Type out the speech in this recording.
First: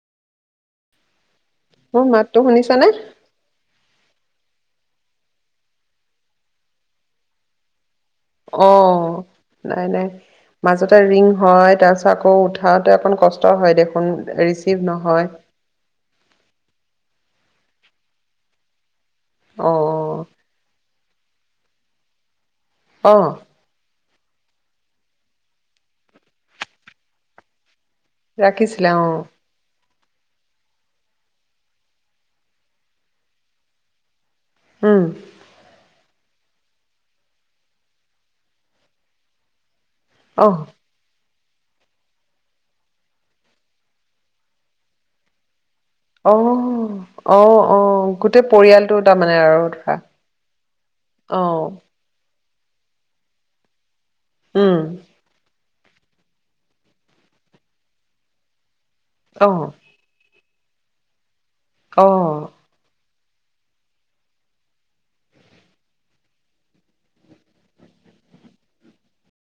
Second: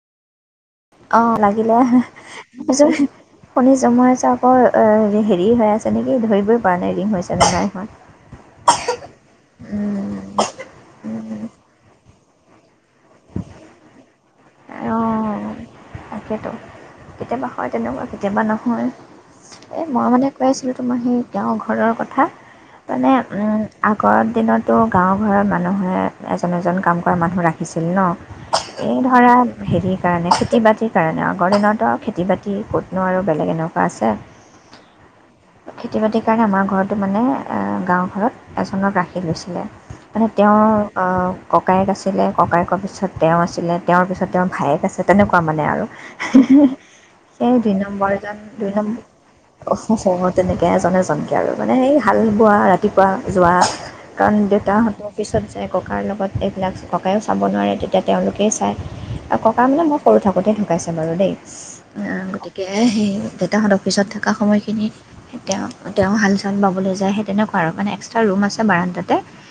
অ মোৰ মাতটো লাগিলেয শুনিছানে? শুনিছো মই ৰ হেৰি হৈ আছে নেকি ধৰিবই পৰা নাই ৰিং হৈছে নে নাই? অ নাই নাই মাজতে ৰিং হয় তাৰপিছ কৌ উঠাওঁতে অকণ কষ্ট হয় দেখোন ৰিচিভ নহয়। অ', তাকেতো কেতিয়াবা হয় তেনেকুৱা কেতিয়াবা নহয়। এ মই অ', মানে কাইছিলো তোমাৰাহেই তেওঁৰ ঘৰৰ কথা।। মানে অ', অ', উম ঘৰত দিনতো গাঁও ঘৰত মানুহে এজন এজন কাম কৰা মানুহ ৰাখিছে। আছিল ন ৰাখিছিলে এই অ', ধৰা হেৰি কাৰে খেতি বাজতি সেইকাৰণে আগৰ দিনতো আৰু খেতি বাতি ক'তনো আৰু বেলেগ এনেকুৱা আছে? উম। খেতি বাতিৰ কাৰণে আমাৰ ঘৰতো মানে গাঁও ঘৰত এজনক ৰাখি লৈছিলে মানে অ', তেওঁ ককায়েক আছিলে ককায়েকৰ পিছত তেওঁ আছিলে তেওঁৰ পিছত তেওঁৰ ভায়েক আছে তেনেকুৱা মানে আৰু আহ আহ সেই দুই আহ নম্বৰজন গোটেই পৰিয়ালটো তাৰমানে আৰু ধৰা তেনেকে এজন এজনকে আৰু অ', মানে সেই ভাল ৰাতিপুৱা ৰাতিপুৱা যোৱা কান দে উম, কি চ যে ককাৰ লগত এইবিলাক ককায়ো চাব নোৱাৰে তেতিয়া তেওঁলোকেই চায়। আৰু ককা অ', মানে মই সৰু থাকো হৰোতে ডেকাইচে বাৰু দেই অ গতিকে সেই দেউতাহঁত অফিচত থকা সময়খিনিত তেওঁ তেওঁ হাল চাল বাবলৈ যায় সেই তেনেকুৱা আৰু মানে এক্সট্ৰা ৰুম আছে বাৰণ্টাাতে